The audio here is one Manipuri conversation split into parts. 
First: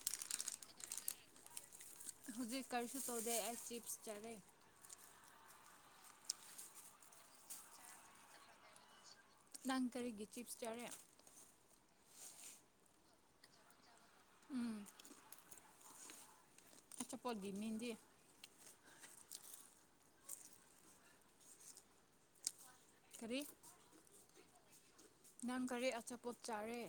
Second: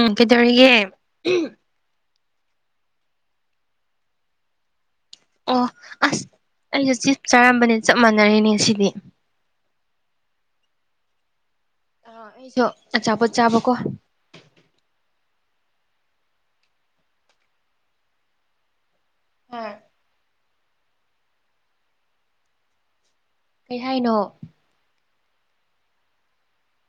ꯎꯝ ꯀꯩꯗꯧꯔꯒꯦ ꯍꯧꯖꯤꯛ ꯀꯔꯤꯁꯨ ꯇꯧꯗꯦ ꯑꯩ ꯆꯤꯞꯁ ꯆꯠꯔꯦ ꯑꯣ ꯑꯁ ꯑꯩꯁꯨ ꯆꯞ ꯆꯥꯔꯝꯕꯅꯦ ꯆꯞ ꯃꯥꯟꯅꯔꯦꯅꯦ ꯁꯤꯗꯤ ꯅꯪ ꯀꯔꯤꯒꯤ ꯆꯤꯞꯁ ꯆꯥꯔꯦ ꯑꯥ ꯑꯩꯗꯣ ꯑꯆꯥꯄꯣꯠ ꯆꯥꯕꯀꯣ ꯑꯆꯥꯄꯣꯠ ꯏꯕꯤꯅꯤꯡꯒꯤ ꯍꯣꯏ ꯀꯔꯤ ꯀꯩ ꯍꯥꯏꯅꯣ ꯅꯪ ꯀꯔꯤ ꯑꯆꯥꯄꯣꯠ ꯆꯥꯔꯤ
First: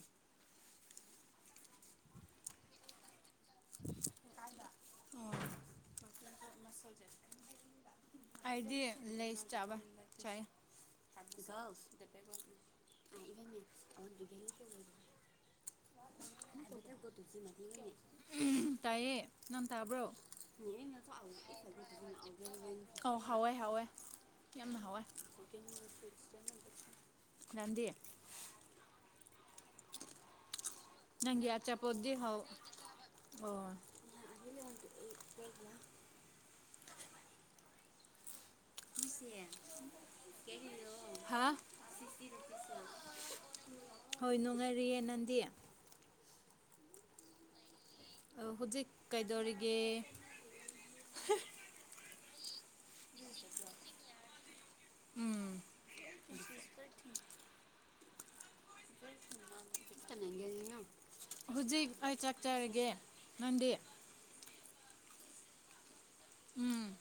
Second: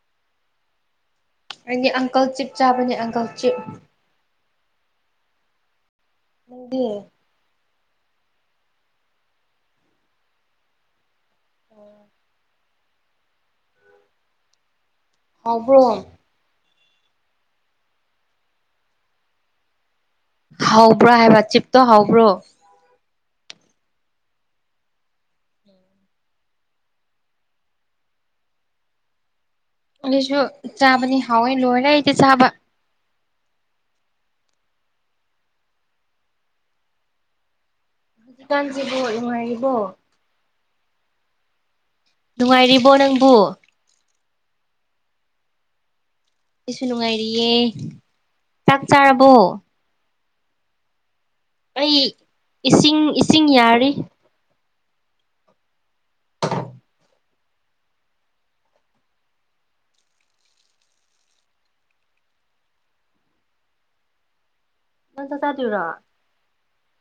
ꯑꯩꯗꯤ ꯑꯪꯀꯜ ꯆꯤꯞ ꯆꯥꯕꯅꯦ ꯑꯪꯀꯜ ꯆꯤꯞ ꯑꯣ ꯅꯪꯗꯤ [unintelligible] [unintelligible] ꯑꯩꯗꯤ ꯂꯦꯁ ꯆꯥꯕ ꯆꯥꯏ ꯆ ꯄꯁ [unintelligible] ꯍꯥꯎꯕ꯭ꯔꯣ ꯇꯥꯏꯌꯦ ꯅꯪ ꯇꯥꯕ꯭ꯔꯣ ꯅ ꯀ ꯍꯥꯎꯕ꯭ꯔꯥ ꯍꯥꯏꯕ ꯆꯤꯞꯇꯣ ꯍꯥꯎꯕ꯭ꯔꯣ ꯑꯧ ꯍꯥꯎꯋꯦ ꯍꯥꯎꯋꯦ ꯌꯥꯝꯅ ꯍꯥꯎꯋꯦ ꯉꯗꯤ ꯑꯩꯁꯨ ꯆꯥꯕꯅꯤ ꯅꯪꯒꯤ ꯍꯥꯎꯋꯦ ꯂꯣꯏꯔꯦ ꯑꯆꯥꯄꯣꯠꯗꯤ ꯑꯩꯗꯤ ꯍꯥꯎ ꯆꯥꯕ ꯑꯣ ꯀꯁꯤ ꯄꯁ ꯅꯨꯡꯉꯥꯏꯔꯤꯕꯣ ꯅꯪꯕꯨ [unintelligible] ꯍꯣꯏ ꯅꯣꯡꯉꯔꯤꯌꯦ ꯅꯪꯗꯤ ꯀꯩꯁꯨ ꯅꯨꯡꯉꯥꯏꯔꯤꯌꯦ ꯆꯥꯛ ꯍꯧꯖꯤꯛ ꯆꯥꯔꯕꯣ ꯀꯩꯗꯧꯔꯤꯒꯦ ꯑꯩ ꯏꯁꯤꯡ ꯏꯁꯤꯡ ꯌꯥꯔꯤ ꯎꯝ ꯍꯧꯖꯤꯛ ꯑꯩ ꯆꯠꯆꯔꯒꯦ ꯅꯪꯗꯤ ꯅ ꯆ ꯆ ꯇꯨꯔꯣ ꯎꯝ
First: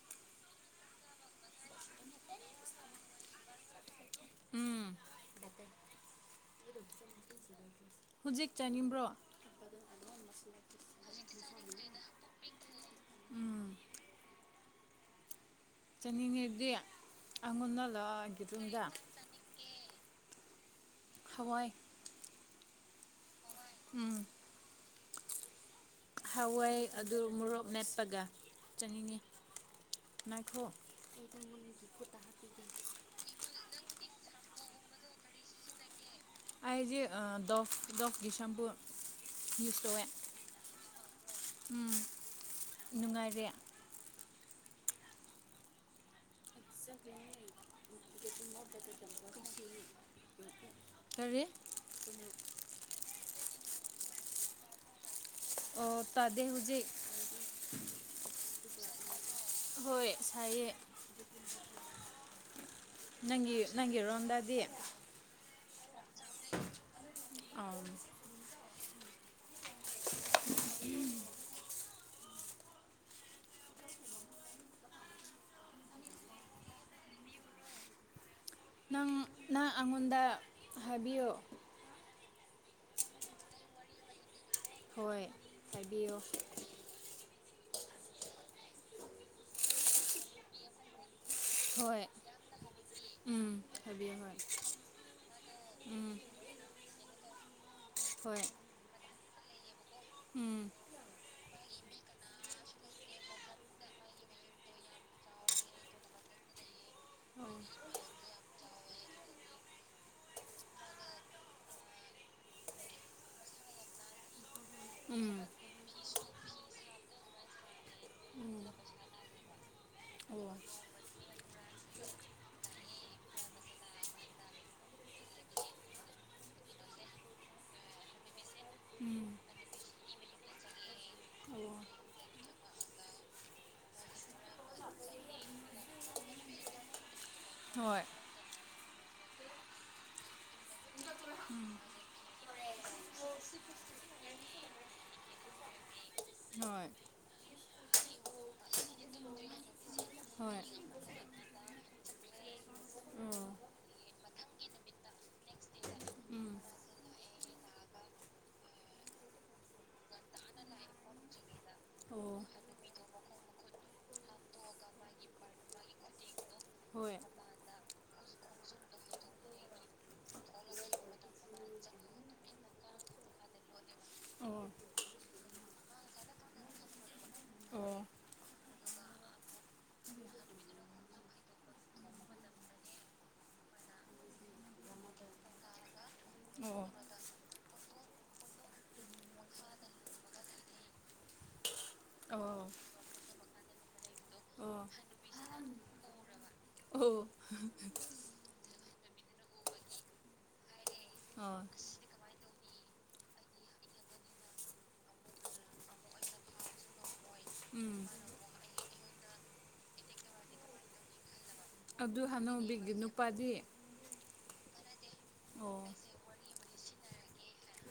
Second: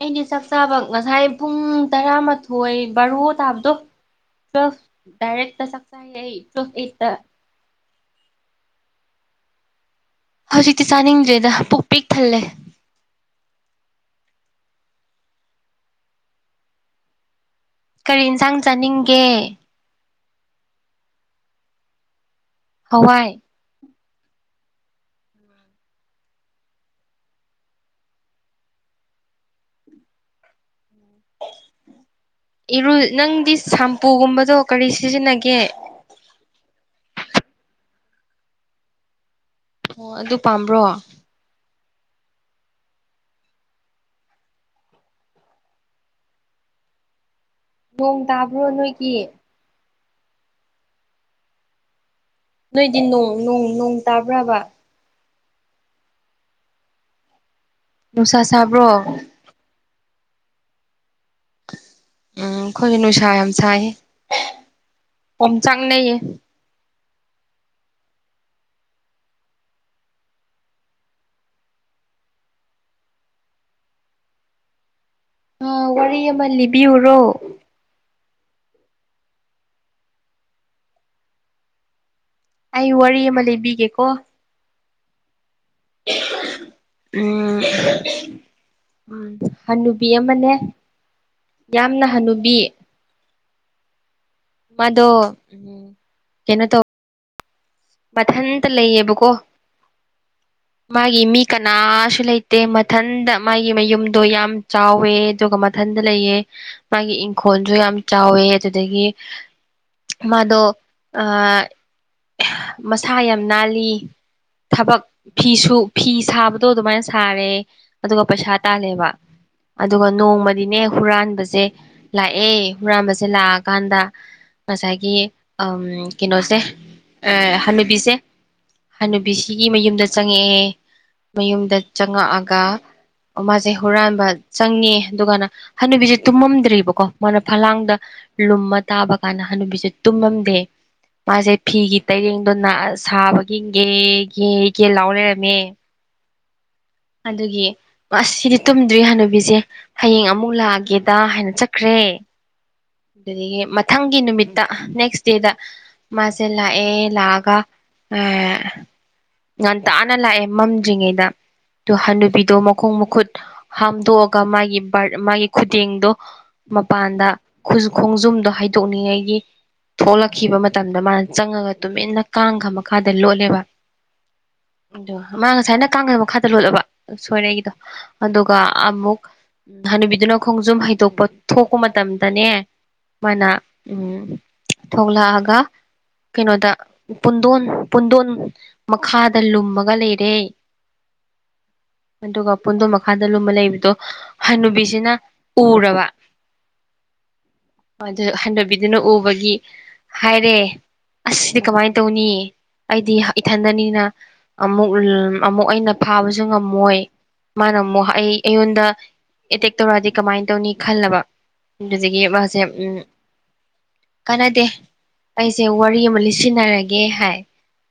ꯑꯩꯗꯤ ꯆꯥꯛ ꯆꯥꯕ ꯉꯁꯥꯏ ꯄꯨꯡ ꯇꯔꯥꯃꯥꯊꯣꯏ ꯕꯥꯔꯣ ꯇꯥꯕꯗꯣ ꯭ꯋ ꯎꯝ ꯗꯗꯥꯏꯔꯦ ꯇ ꯁꯛꯁ ꯍꯥꯏ꯭ꯋ ꯊꯦꯡ ꯊꯦꯡꯌꯨ ꯍꯧꯖꯤꯛ ꯆꯥꯅꯤꯡꯕ꯭ꯔꯣ ꯇꯗꯝ ꯍꯧꯖꯤꯛꯇꯤ ꯆꯥꯅꯤꯡꯗ꯭ꯔꯦꯗ ꯄꯨꯛ ꯄꯤꯛ ꯊꯜꯂꯦ ꯆꯠꯅꯤꯡꯉꯤꯗꯤ ꯑꯩꯉꯣꯟꯟꯅ ꯂꯣꯏꯒꯤꯇꯗ ꯌꯦꯦ ꯍꯋꯥꯏ ꯍꯋꯥꯏ ꯎꯝ ꯍꯋꯥꯏ ꯑꯗꯨ ꯃꯣꯔꯣꯛ ꯃꯦꯞꯄꯒ ꯆꯪꯅꯤꯡꯉꯤ ꯅꯥꯏꯈꯣ ꯏꯔꯨ ꯅꯪꯗꯤ ꯁꯝꯄꯨꯒꯨꯝꯕꯗꯣ ꯀꯔꯤ ꯁꯤꯖꯤꯟꯅꯒꯦ ꯑꯩ ꯗꯤ ꯗꯣꯐ ꯗꯣꯐꯀꯤ ꯁꯝꯄꯨ ꯌꯨꯁ ꯇꯧꯑꯦ ꯑꯣ ꯑꯗꯨ ꯄꯥꯝꯕ꯭ꯔꯣ ꯎꯝ ꯅꯨꯡꯉꯥꯏꯔꯦ ꯅꯣꯡ ꯇꯥꯕ꯭ꯔꯣ ꯅꯣꯏꯒꯤ [unintelligible] ꯀꯔꯤ ꯅꯣꯏꯗꯤ ꯅꯣ ꯅꯣꯡ ꯇꯥꯕ꯭ꯔꯥꯕ ꯑꯣ ꯇꯥꯗꯦ ꯍꯧꯖꯤꯛ ꯅꯨꯡꯁꯥ ꯁꯥꯕ꯭ꯔꯣ ꯍꯣꯏ ꯁꯥꯏꯌꯦ ꯎꯝ ꯑꯩꯈꯣꯏꯗꯤ ꯅꯨꯡꯁꯥ ꯅꯪ ꯌꯥꯝ ꯁꯥꯏꯌꯦ ꯅꯪꯔꯣꯗꯥꯗꯤ ꯑꯣꯝ ꯆꯥꯡꯒꯅꯌꯦ ꯑ ꯑ ꯋꯥꯔꯤ ꯑꯃ ꯂꯤꯕꯤꯌꯨꯔꯣ ꯅꯪ ꯅꯪ ꯑꯩꯉꯣꯟꯗ ꯍꯥꯏꯕꯤꯌꯨ ꯑꯩ ꯋꯥꯔꯤ ꯑꯃ ꯂꯩꯕꯤꯒꯦꯀꯣ ꯍꯣꯏ ꯍꯥꯏꯕꯤꯌꯨ ꯎꯝ ꯎꯝ ꯍꯟꯅꯕꯤ ꯑꯃꯅꯦ ꯍꯣꯏ ꯌꯥꯝꯅ ꯍꯅꯨꯕꯤ ꯎꯝ ꯍꯥꯏꯕꯤꯌꯨ ꯍꯣꯏ ꯎꯝ ꯀꯩꯅꯣ ꯇꯣ ꯍꯣꯏ ꯃꯊꯟꯇ ꯂꯩꯌꯦꯕꯀꯣ ꯎꯝ ꯃꯥꯒꯤ ꯃꯤ ꯀꯅꯥꯁꯨ ꯂꯩꯇꯦ ꯃꯊꯟꯗ ꯃꯥꯒꯤ ꯃꯌꯨꯝꯗꯣ ꯌꯥꯝ ꯆꯥꯎꯋꯦ ꯑꯗꯨꯒ ꯏꯊꯟꯗ ꯂꯩꯑꯦ ꯃꯥꯒꯤ ꯏꯪꯈꯣꯜꯁꯨ ꯌꯥꯝ ꯆꯥꯎꯋꯦ ꯑꯗꯨꯗꯒꯤ ꯃꯥꯗꯣ ꯃꯁꯥ ꯌꯥꯝ ꯅꯥꯜꯂꯤ ꯊꯕꯛ ꯎꯝ ꯐꯤꯁꯨ ꯐꯤ ꯁꯥꯕꯗꯣ ꯑꯗꯨꯃꯥꯏꯅ ꯁꯥꯔꯦ ꯑꯗꯨꯒ ꯄꯩꯁꯥ ꯇꯥꯂꯦꯕ ꯑꯗꯨꯒ ꯅꯣꯡꯃꯗꯤꯅꯦ ꯍꯨꯔꯥꯟꯕꯁꯦ ꯂꯥꯛꯑꯦ ꯍꯨꯔꯥꯟꯕꯁꯦ ꯂꯥꯛꯑꯀꯥꯟꯗ ꯉꯁꯥꯏꯒꯤ ꯀꯩꯅꯣꯁꯦ ꯍꯅꯨꯕꯤꯁꯦ ꯍꯥꯟꯅꯨꯕꯤꯁꯤꯒꯤ ꯃꯌꯨꯝꯗ ꯆꯪꯉꯛꯑꯦ ꯃꯌꯨꯝꯗ ꯆꯪꯉꯛꯑꯒ ꯃꯥꯁꯦ ꯍꯨꯔꯥꯟꯕ ꯆꯪꯉꯦ ꯑꯗꯨꯒꯅ ꯍꯥꯟꯅꯨꯕꯤꯁꯦ ꯇꯨꯝꯃꯝꯗ꯭ꯔꯤꯕꯀꯣ ꯃꯥꯅ ꯐꯂꯥꯡꯗ ꯍꯣꯏ ꯂꯨꯝꯃ ꯇꯥꯕ ꯀꯥꯟꯗ ꯍꯅꯨꯕꯤꯁꯦ ꯇꯨꯝꯃꯝꯗꯦ ꯃꯥꯁꯦ ꯐꯤꯒꯤ ꯇꯩꯔꯦꯡ ꯑꯗꯨꯅ ꯁꯥꯕꯒꯤ ꯒꯦꯒꯦꯒꯦ ꯂꯥꯎ ꯂꯩꯔꯝꯃꯦ ꯍꯣꯏ ꯑꯗꯨꯒꯤ ꯑꯁ ꯁꯤꯗꯤ ꯇꯨꯝꯗ꯭ꯔꯤ ꯍꯥꯟꯅꯨꯕꯤꯁꯦ ꯍꯌꯦꯡ ꯑꯃꯨꯛ ꯍꯣꯏ ꯂꯥꯛꯑꯒꯦꯗ ꯍꯥꯏꯅ ꯆꯠꯈ꯭ꯔꯦ ꯑꯗꯨꯗꯒꯤ ꯃꯊꯪꯒꯤ ꯅꯨꯃꯤꯠꯇ ꯅꯦꯛꯁ ꯗꯦꯗ ꯎꯝ ꯃꯥꯁꯦꯂꯥꯡ ꯑꯦ ꯂꯥꯛꯒ ꯑ ꯉꯥꯟ ꯇꯥꯅ ꯂꯥꯛꯑꯦ ꯃꯝꯗ꯭ꯔꯤꯉꯩꯗ ꯑꯗꯨ ꯍꯅꯨꯄꯤꯗꯣ ꯃꯈꯣꯡ ꯃꯈꯨꯠ ꯍꯥꯝꯗꯣꯛꯑꯒ ꯃꯥꯒꯤ ꯕꯥ ꯃꯥꯒꯤ ꯈꯨꯗꯦꯡꯗꯣ ꯍꯣꯏ ꯃꯄꯥꯟꯗ ꯈꯨ ꯈꯣꯡꯖꯨꯝꯗꯣ ꯍꯥꯏꯩꯗꯣꯛꯅꯤꯡꯉꯥꯏꯒꯤ ꯊꯣꯛꯂꯛꯈꯤꯕ ꯃꯇꯝꯗ ꯃꯥꯅ ꯆꯪꯉꯒ ꯇꯨꯃꯤꯟꯅ ꯀꯥꯡꯈ ꯃꯈꯥꯗ ꯂꯣꯠꯂꯦꯕ ꯑꯣ ꯑꯗꯣ ꯃꯥ ꯉꯁꯥꯏꯅ ꯀꯥꯡꯒ ꯃꯈꯥ ꯆꯂꯣꯂꯕ ꯁꯣꯏꯔ ꯑꯩꯒꯤꯗꯣ ꯑꯗꯨꯒ ꯑꯃꯨꯛ ꯎꯝ ꯍꯥꯟꯅꯨꯕꯤꯗꯨꯅ ꯈꯣꯡꯖꯨꯝ ꯍꯩꯗꯣꯛꯄ ꯊꯣꯛꯄ ꯃꯇꯝꯗꯅꯦ ꯃꯥꯏ꯫ꯅ ꯎꯝ ꯊꯣꯛꯂꯛꯑꯒ ꯀꯩꯅꯣꯗ ꯄꯨꯟꯗꯣꯟ ꯄꯨꯟꯗꯣꯟ ꯃꯈꯥꯗ ꯂꯨꯝꯃꯒ ꯂꯩꯔꯦ ꯑꯣ ꯑꯣ ꯑꯗꯨꯒ ꯑꯣ ꯄꯟꯗꯣ ꯃꯈꯥꯗ ꯂꯨꯝꯕ ꯂꯩꯕꯗꯣ ꯍꯅꯨꯕꯤꯁꯤꯅ ꯎꯔꯕ ꯑꯣ ꯑꯣ ꯑꯗꯨ ꯍꯟꯊꯕꯤꯗꯨꯅ ꯎꯕꯒꯤ ꯍꯥꯏꯔꯦ ꯑꯁꯗꯤ ꯑꯣ ꯀꯃꯥꯏꯅ ꯇꯧꯅꯤ ꯑꯩꯗꯤ ꯏꯊꯟꯗꯅꯤꯅ ꯑꯃꯨꯛ ꯑꯃꯨꯛ ꯑꯩꯅ ꯐꯥꯕꯁꯨ ꯉꯝꯃꯣꯏ ꯃꯥꯅ ꯎꯝ ꯑꯃꯨꯛ ꯑꯩ ꯑꯩꯉꯣꯟꯗ ꯑꯦꯇꯦꯛ ꯇꯧꯔꯛꯑꯗꯤ ꯀꯃꯥꯏꯅ ꯇꯧꯅꯤ ꯈꯜꯂꯕ ꯑꯗꯨꯗꯒꯤ ꯑꯗꯨ ꯃꯥꯁꯦ ꯍꯅꯨꯕꯤꯒꯤ ꯎꯝ ꯅꯨꯄꯥꯗꯤ ꯀꯥꯟꯅꯗꯦ ꯑꯩꯁꯦ ꯋꯥꯔꯤ ꯑꯃ ꯂꯤꯠꯁꯤꯟꯅꯔꯒꯦ ꯍꯥꯏ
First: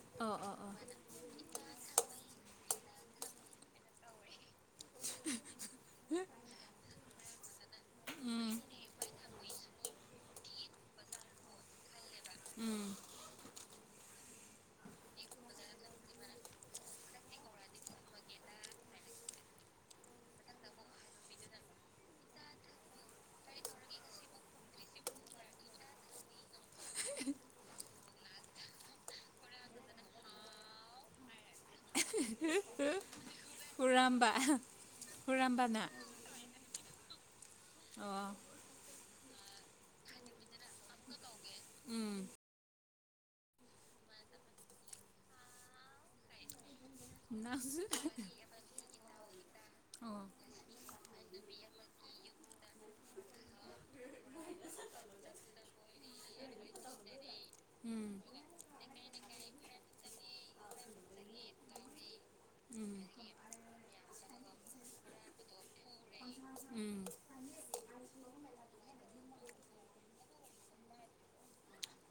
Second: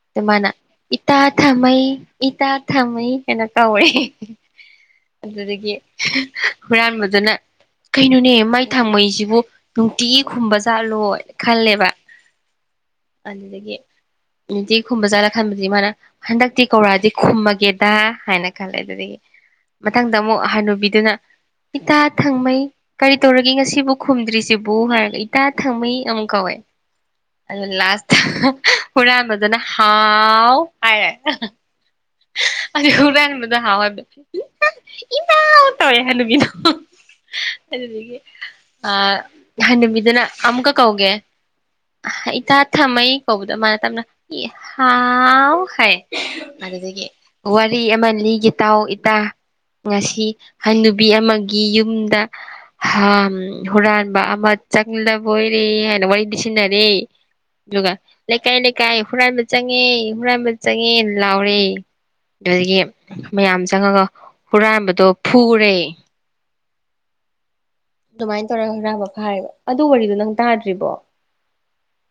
ꯑꯗꯨ ꯑꯣ ꯃꯥꯅ ꯑꯣ ꯑꯣ ꯏꯇꯥ ꯊꯝꯃꯩ ꯏꯇꯥ ꯊꯝꯃꯩ ꯍꯥꯏꯅ ꯀꯧꯏꯦ ꯑꯗꯨꯗꯒꯤ ꯍꯨꯔꯥꯟꯕꯗꯨꯅ ꯀꯩꯅꯣꯅꯦ ꯎꯝ ꯃꯥꯏ ꯊꯥꯡꯃꯩꯁꯤꯕꯨ ꯅꯨꯡꯇꯤꯒꯤ ꯈꯨꯝꯕꯖꯥꯠꯂꯣꯏ ꯈꯜꯂꯦꯕ ꯎꯝ ꯑꯗꯨꯗꯒꯤ ꯑꯗꯨꯗꯤ ꯈꯨꯝꯕ ꯖꯥꯠꯂ ꯈꯟꯕꯗꯤ ꯃꯥꯅ ꯍꯟꯗꯛꯇꯤ ꯀꯧꯔꯥꯗꯤ ꯈꯨꯝꯃ ꯒꯦꯗꯥ ꯍꯥꯏꯅ ꯈꯜꯂꯦ ꯑꯗꯨꯗꯒꯤ ꯃꯊꯪꯗ ꯑꯃꯨꯛ ꯍꯅꯨꯕꯤꯗꯨꯅ ꯏꯇꯥ ꯊꯪꯃꯩ ꯀꯔꯤ ꯇꯧꯔꯒꯦ ꯉꯁꯤꯕꯨ ꯈꯨꯝꯗ꯭ꯔꯤꯁꯤꯕꯨ ꯍꯥꯏꯔꯒ ꯏꯇꯥ ꯊꯪꯃꯩ ꯑꯃꯨꯡ ꯀꯧꯋꯦ ꯑꯗꯨ ꯂꯥꯁꯇ ꯍꯨꯔꯥꯟꯕ ꯗꯨꯅ ꯍꯥꯎ ꯍꯥꯏꯔꯦ ꯑꯗꯨ ꯍꯨꯔꯥꯟꯕꯅ ꯍꯥꯎ ꯍꯥꯏꯕꯗꯣ ꯍꯨꯔꯥꯝꯕ ꯏꯃꯥꯎ ꯍꯨꯔꯥꯝꯕꯅ ꯇꯧꯋꯦ ꯍꯥꯏ ꯍꯅꯨꯕꯤꯗꯣ ꯑꯗꯨꯗꯒꯤ ꯑꯣ ꯑ ꯍꯥꯅꯨꯕꯤꯗꯨꯅ ꯑꯃꯨꯛꯀ ꯀꯧꯒꯦ ꯎꯝ ꯏꯇꯥ ꯊꯝꯃꯩ ꯀꯧꯕꯗ ꯃꯥꯅ ꯇꯞꯅ ꯍꯥꯎ ꯍꯥꯏ ꯑꯗꯨꯗꯒꯤ ꯋꯥꯔꯤ ꯅꯪꯁꯨ ꯑꯃꯅꯤ ꯂꯤꯒꯦ ꯇꯥꯎ ꯏꯇꯥ ꯉꯁꯤ ꯑꯣ ꯍꯟꯅꯨꯕꯤ ꯑꯃꯒꯤ ꯌꯨꯝꯗ ꯍꯝ ꯍꯨꯔꯥꯟꯕ ꯑꯃ ꯆꯪꯂꯕ ꯑꯣꯏꯔꯦ ꯍꯥꯏꯅ ꯋꯥꯔꯤꯗꯤ ꯁꯤꯟꯅꯔꯦ ꯑꯗꯨꯒ ꯎꯝ ꯂꯩꯀꯥꯏ ꯂꯩꯀꯥꯏ ꯍꯨꯔꯥꯟꯕ ꯆꯪꯉꯦ ꯍꯨꯔꯥꯟꯕ ꯆꯪꯉꯦ ꯂ__ ꯂꯥꯎꯔꯦ ꯑꯗꯨꯗꯒꯤ ꯃꯌꯥꯝ ꯆꯪꯉꯒ ꯍꯨꯔꯥꯟꯕꯗꯣ ꯐꯨꯔꯦ ꯎꯝ ꯑꯗꯨꯃꯥꯏꯅ ꯇꯧꯔꯒ ꯍꯨꯔꯥꯟꯕ ꯐꯥꯔꯤꯕ ꯑꯗꯨ ꯋꯥꯔꯤꯗꯣ ꯅꯪ ꯇꯥꯗ꯭ꯔꯤꯕꯣ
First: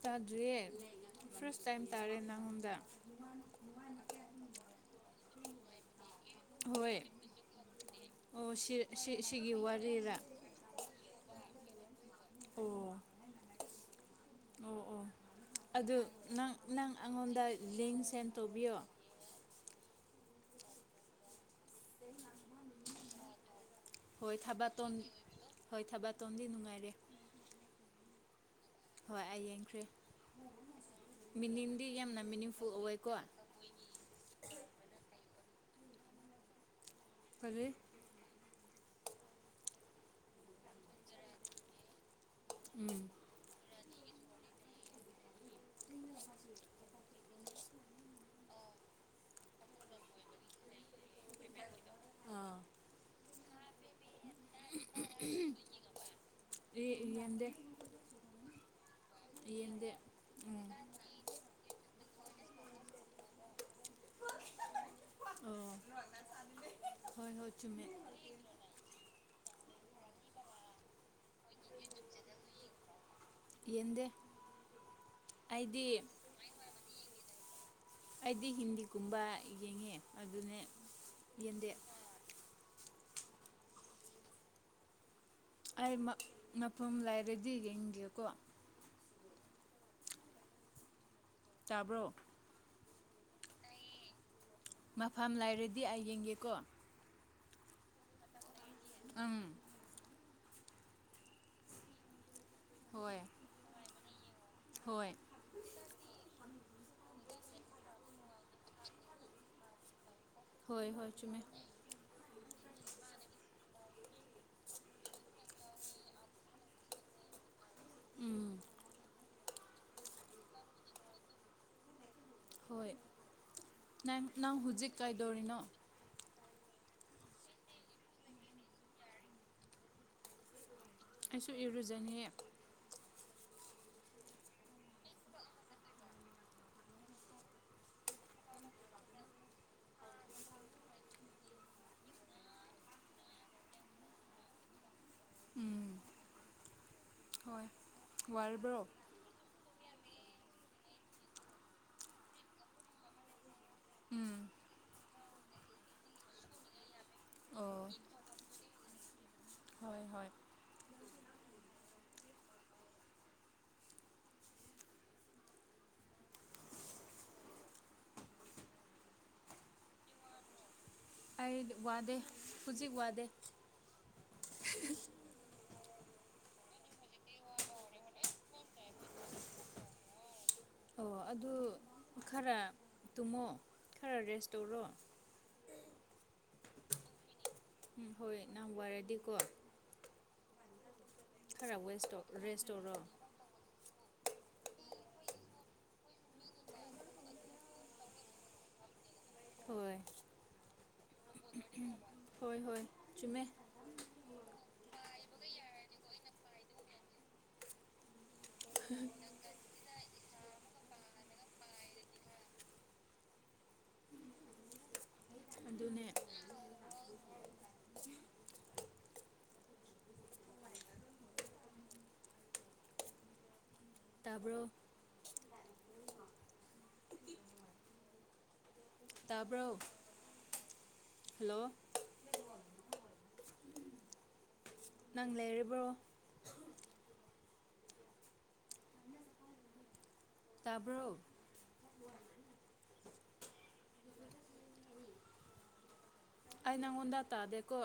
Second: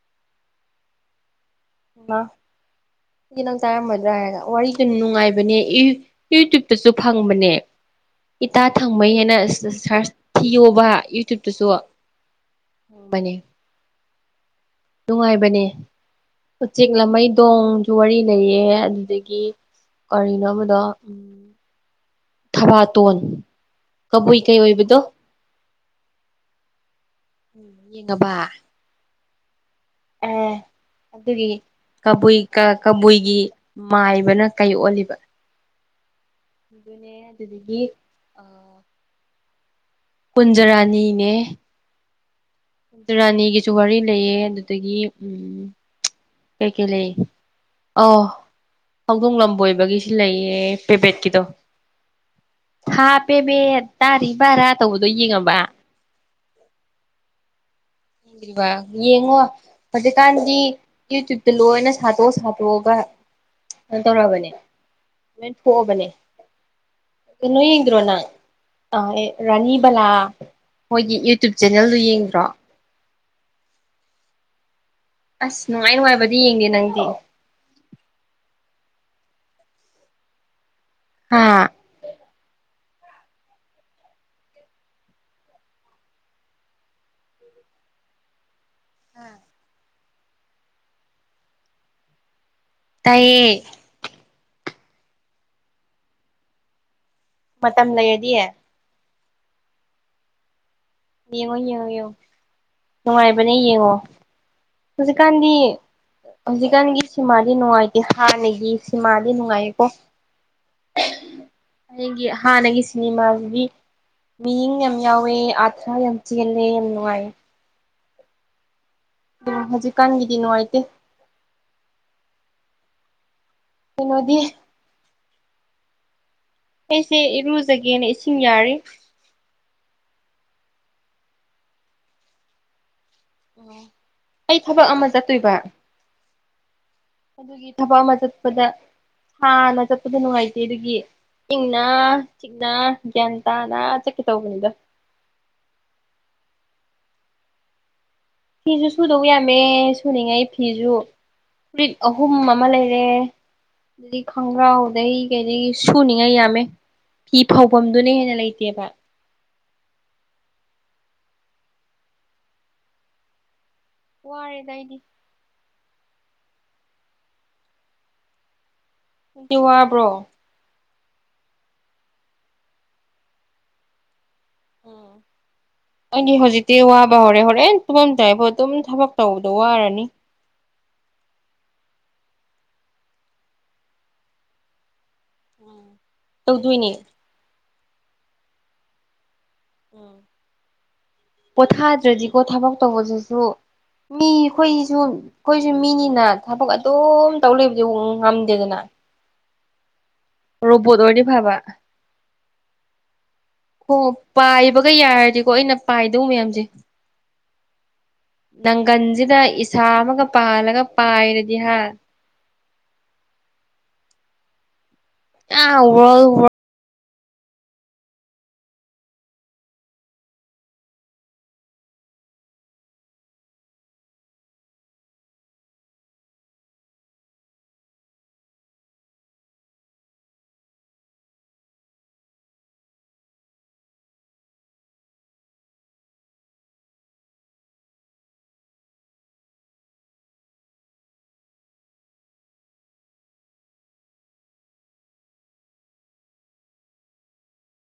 ꯇꯥꯗ꯭ꯔꯤꯌꯦ ꯐꯥꯔꯁ ꯇꯥꯏꯝ ꯇꯥꯔꯦ ꯃꯥ ꯅꯪꯉꯣꯟꯗ ꯑꯗꯨꯗꯤ ꯅꯪ ꯇꯥꯔꯝꯃꯗ꯭ꯔꯥ ꯍꯥꯏꯔꯒ ꯋꯥꯔꯤꯗꯨ ꯅꯨꯡꯉꯥꯏꯕꯅꯦ ꯏ꯭ꯌꯨ ꯌꯨꯇ꯭ꯨꯌꯕꯇꯁꯨ ꯍꯣꯏ ꯐꯪꯕꯅꯦ ꯑꯣ ꯏꯇꯥ ꯁꯤ ꯊꯪꯃꯩ ꯁꯤ ꯍꯥꯏꯅ ꯁꯤꯒꯤ ꯁꯔꯁ ꯋꯥꯔꯤꯔ ꯊꯤꯌꯣꯕ ꯌꯨꯇ꯭ꯨꯕ ꯇꯁꯨ ꯐꯪꯕꯅꯦ ꯑꯣ ꯑꯣ ꯅꯨꯡꯉꯥꯏꯕꯅꯦ ꯑꯗꯨ ꯅꯪ ꯎꯆꯦꯛ ꯅꯪ ꯂꯥꯃꯩ ꯑꯩꯉꯣꯟꯗ ꯗꯣꯡꯁꯨ ꯂꯤꯡ ꯋꯥꯔꯤ ꯁꯦꯟ ꯂꯩꯌꯦ ꯇꯧꯕꯤꯌꯣ ꯑꯗꯨꯗꯒꯤ ꯀꯔꯤꯅꯣ ꯑꯃꯗꯣ ꯎꯝ [unintelligible] ꯊꯕꯥꯇꯣꯟ ꯍꯣꯏ ꯀꯕꯨꯏ ꯀꯩ ꯊꯕꯥꯇꯣꯟ ꯑꯣꯏꯕꯗꯣ ꯍꯣꯏ ꯊꯕꯥꯇꯣꯟꯗꯤ ꯅꯨꯡꯉꯥꯏꯔꯦ ꯌꯦꯡꯉꯕꯥ ꯍꯣꯏ ꯑꯩ ꯌꯦꯡꯈ꯭ꯔꯦ ꯑꯗꯨꯒꯤ ꯃꯤꯅꯤꯡꯗꯤ ꯌꯥꯝꯅ ꯀꯕꯨꯏ ꯃꯤꯅꯤꯡꯐꯨꯜ ꯑꯣꯏꯌꯦꯀꯣ ꯀꯕꯨꯏꯒꯤ ꯃꯥꯏꯕꯅ ꯀꯩ ꯑꯣꯜꯂꯤꯕ ꯑꯗꯨꯅꯦ ꯀꯔꯤ ꯑꯗꯨꯗꯒꯤ ꯀꯨꯟꯖꯔꯥꯅꯤꯅꯦ ꯎꯝ ꯀꯨꯟꯖꯔꯥꯅꯤꯒꯤꯁꯨ ꯋꯥꯔꯤ ꯂꯩꯌꯦ ꯑꯗꯨꯗꯒꯤ ꯎꯝ [unintelligible] ꯀꯩ ꯀꯩ ꯂꯩ ꯑꯣꯍ ꯍꯧꯗꯣꯡ ꯂꯝꯕꯣꯏꯕꯒꯤꯁꯤ ꯂꯩꯌꯦ ꯄꯦꯕꯦꯠꯀꯤꯗꯣ ꯑꯥ ꯍꯥ ꯄꯦꯕꯦꯠ ꯇꯥꯔꯤ ꯕꯥꯔꯥ ꯇꯧꯕꯗꯣ ꯌꯦꯡꯉꯕ ꯑꯦꯍ ꯌꯦꯟꯗꯦ ꯌꯦꯡꯗ꯭ꯔꯤꯕꯥ ꯌꯦꯡꯉꯣ ꯌꯦꯡꯗꯦ ꯍꯧꯖꯤꯛ__ ꯀꯥꯟꯗꯤ ꯌꯨꯇ꯭ꯌꯨꯕꯇ ꯂꯣꯏꯅ ꯁꯥꯗꯣꯛ ꯁꯥꯗꯣꯛꯑꯒ ꯀꯩꯟ ꯇꯧꯑꯔꯕꯅꯦ [unintelligible] ꯑꯣ [unintelligible] ꯀꯩꯅꯣ ꯆꯨꯝꯃꯦ ꯌꯦꯡꯗ꯭ꯔꯣ ꯅꯪ ꯑ ꯑꯦ ꯔꯥꯅꯤ ꯕꯂꯥ ꯃꯣꯏꯒꯤ ꯌꯨꯇ꯭ꯨꯞ ꯆꯦꯅꯦꯜꯗꯨ ꯌꯦꯡꯗ꯭ꯔꯣ ꯌꯦꯡꯗꯦ ꯑꯁ ꯑꯩꯗꯤ ꯅꯨꯡꯉꯥꯏ ꯅꯨꯡꯉꯥꯏꯕꯗꯤ ꯌꯦꯡꯗꯦ ꯅꯪꯗꯤ ꯑꯩꯗꯤ ꯍꯤꯟꯗꯤꯒꯨꯝꯕ ꯌꯦꯡꯉꯦ ꯑꯗꯨꯅꯦ ꯍꯥ ꯌꯦꯟꯗꯦ ꯑꯩ ꯃ ꯃꯐꯝ ꯂꯩꯔꯗꯤ ꯌꯦꯡꯒꯦꯀꯣ ꯍꯣꯏ ꯇꯥꯕ꯭ꯔꯣ ꯇꯥꯏꯌꯦ ꯃꯐꯝ ꯂꯩꯔꯗꯤ ꯑꯩ ꯌꯦꯡꯒꯦꯀꯣ ꯃꯇꯝ ꯂꯩꯔꯗꯤ ꯑꯪ ꯌꯦꯡꯉꯣ ꯌꯦꯡꯉꯣ ꯌꯦꯡꯉꯣ ꯍꯣꯏ ꯅꯨꯡꯉꯥꯏꯕꯅꯦ ꯌꯦꯡꯉꯣ ꯍꯣꯏ ꯍꯧꯖꯤꯛꯀꯥꯟꯗꯤ ꯍꯧꯖꯤꯛꯀꯥꯟꯒꯤ ꯁꯤꯃꯥꯗꯤ ꯅꯨꯡꯉꯥꯏꯇꯦ ꯍꯥꯟꯅꯒꯤ ꯁꯤꯃꯥꯗꯤ ꯅꯨꯡꯉꯥꯏꯌꯦꯀꯣ ꯍꯣꯏ ꯍꯣꯏ ꯆꯨꯝꯃꯦ ꯑꯩꯒꯤ ꯍꯥꯟꯅꯒꯤ ꯁꯤꯅꯤꯃꯥꯁꯤꯗꯤ ꯃꯤꯌꯤꯡ ꯌꯥꯝ ꯌꯥꯎꯋꯦ ꯑꯥꯔ__ ꯊ ꯌꯥꯝ ꯆꯦꯜꯂꯦ ꯌꯥꯝ ꯅꯨꯡꯉꯥꯏꯌꯦ ꯎꯝ [unintelligible] ꯎꯝ ꯍꯧꯖꯤꯛꯀꯥꯟꯒꯤꯗꯤ ꯅꯨꯡꯉꯥꯏꯇꯦ ꯍꯣꯏ ꯅꯪ ꯀꯩꯅꯣꯗꯤ ꯅꯪ ꯍꯨꯖꯤꯛ ꯀꯩꯗꯧꯔꯤꯅꯣ ꯑꯩꯁꯦ ꯏꯔꯨꯖꯒꯦꯅ ꯏꯁꯤꯡ ꯌꯥꯔꯤ ꯑꯩꯁꯨ ꯏꯔꯨꯖꯅꯤ ꯑꯩ ꯊꯕꯛ ꯑꯃ ꯆꯠꯇꯣꯏꯕ ꯑꯗꯨꯒꯤ ꯊꯕꯛ ꯑꯃ ꯆꯠꯄꯗ ꯍꯥꯟꯅ ꯆꯠꯄꯗ ꯅꯨꯡꯉꯥꯏꯇꯦ ꯑꯗꯨꯒꯤ ꯏꯟꯅ ꯆꯤꯡꯅ ꯒ꯭ꯌꯥꯟ ꯇꯥꯅ ꯆꯠꯀꯦ ꯇꯧꯕꯅꯤꯗꯥ ꯎꯝ ꯍꯣꯏ ꯋꯥꯔꯕ꯭ꯔꯣ ꯐꯤꯁꯨ ꯁꯨꯗꯧ ꯌꯥꯝꯃꯦ ꯁꯨꯅꯤꯡꯉꯥꯏ ꯐꯤꯁꯨ ꯐꯨꯔꯤꯠ ꯑꯍꯨꯝ ꯑꯃ ꯂꯩꯔꯦ ꯑꯗꯨꯗꯤ ꯎꯝ ꯈꯣꯡꯒ꯭ꯔꯥꯎꯗꯒꯤ ꯀꯩꯩꯗꯒꯤ ꯁꯨꯅꯤꯡꯉꯥꯏ ꯌꯥꯝꯃꯦ ꯐꯤ ꯑꯣ ꯐꯧꯐꯝꯗꯨꯅ ꯍꯦꯟꯅ ꯂꯩꯇꯦꯕ ꯍꯣꯏ ꯍꯣꯏ ꯋꯥꯔꯦꯗ ꯑꯩꯗꯤ ꯅꯪꯗꯤ ꯋꯥꯕ꯭ꯔꯣ ꯑꯩ ꯋꯥꯗꯦ ꯍꯨꯖꯤꯛ ꯋꯥꯗꯦ ꯑꯣ ꯑꯩꯗꯤ ꯍꯧꯖꯤꯛꯇꯤ ꯋꯥꯕ ꯍꯧꯔꯦ ꯍꯣꯔꯦꯟ ꯇꯨꯝꯂꯝ ꯇꯏꯐꯥꯎ ꯑꯗꯨꯝ ꯊꯕꯛ ꯇꯧꯕꯗꯣ ꯋꯥꯔꯅꯤ ꯑꯣ ꯑꯗꯨ ꯈꯔ ꯇꯨꯝꯃꯣ ꯈꯔ ꯔꯦꯁ ꯇꯧꯔꯣ ꯎꯝ ꯇꯧꯗꯣꯏꯅꯦ ꯎꯝ ꯍꯣꯏ ꯅꯪ ꯋꯥꯔꯗꯤꯀꯣ ꯎꯝ ꯈꯔ ꯋꯦꯁ ꯇꯧ ꯄꯣꯊꯥꯗ꯭ꯔꯗꯤꯀꯣ ꯔꯦꯁ ꯊꯕꯛ ꯇꯧꯔꯣ ꯇꯧꯕꯗꯨꯁꯨ ꯃꯤ ꯑꯩꯈꯣꯏꯁꯨ ꯑꯩꯈꯣꯏꯁꯨ ꯃꯤꯅꯤꯅ ꯊꯕꯛ ꯑꯗꯨꯝ ꯇꯧ ꯂꯩꯕꯗꯤ ꯉꯝꯗꯦꯗꯅ ꯍꯣꯏ ꯔꯣꯕꯣꯠ ꯑꯣꯏꯔꯗꯤ ꯐꯕ ꯍꯣꯏ ꯍꯣꯏ ꯆꯨꯝꯃꯦ ꯍꯣ ꯄꯥꯏꯕꯒ ꯌꯥꯔꯗꯤꯀꯣ ꯑꯩꯅ ꯄꯥꯏꯗꯧ ꯃꯌꯥꯝꯁꯦ ꯅꯪꯒꯟꯁꯤꯗ ꯏꯁꯥ ꯑꯃꯒ ꯄꯥꯜꯂꯒ ꯄꯥꯏꯔꯗꯤ ꯍꯥ ꯑ ꯑꯗꯨꯅꯦ ꯋꯥꯜꯋꯔ ꯇꯥꯕ꯭ꯔꯣ ꯇꯥꯕ꯭ꯔꯣ ꯍꯜꯂꯣ ꯅꯪ ꯂꯩꯔꯤꯕ꯭ꯔꯣ ꯇꯥꯕ꯭ꯔꯣ ꯑꯩ ꯅꯪꯉꯣꯟꯗ ꯇꯥꯗꯦꯀꯣ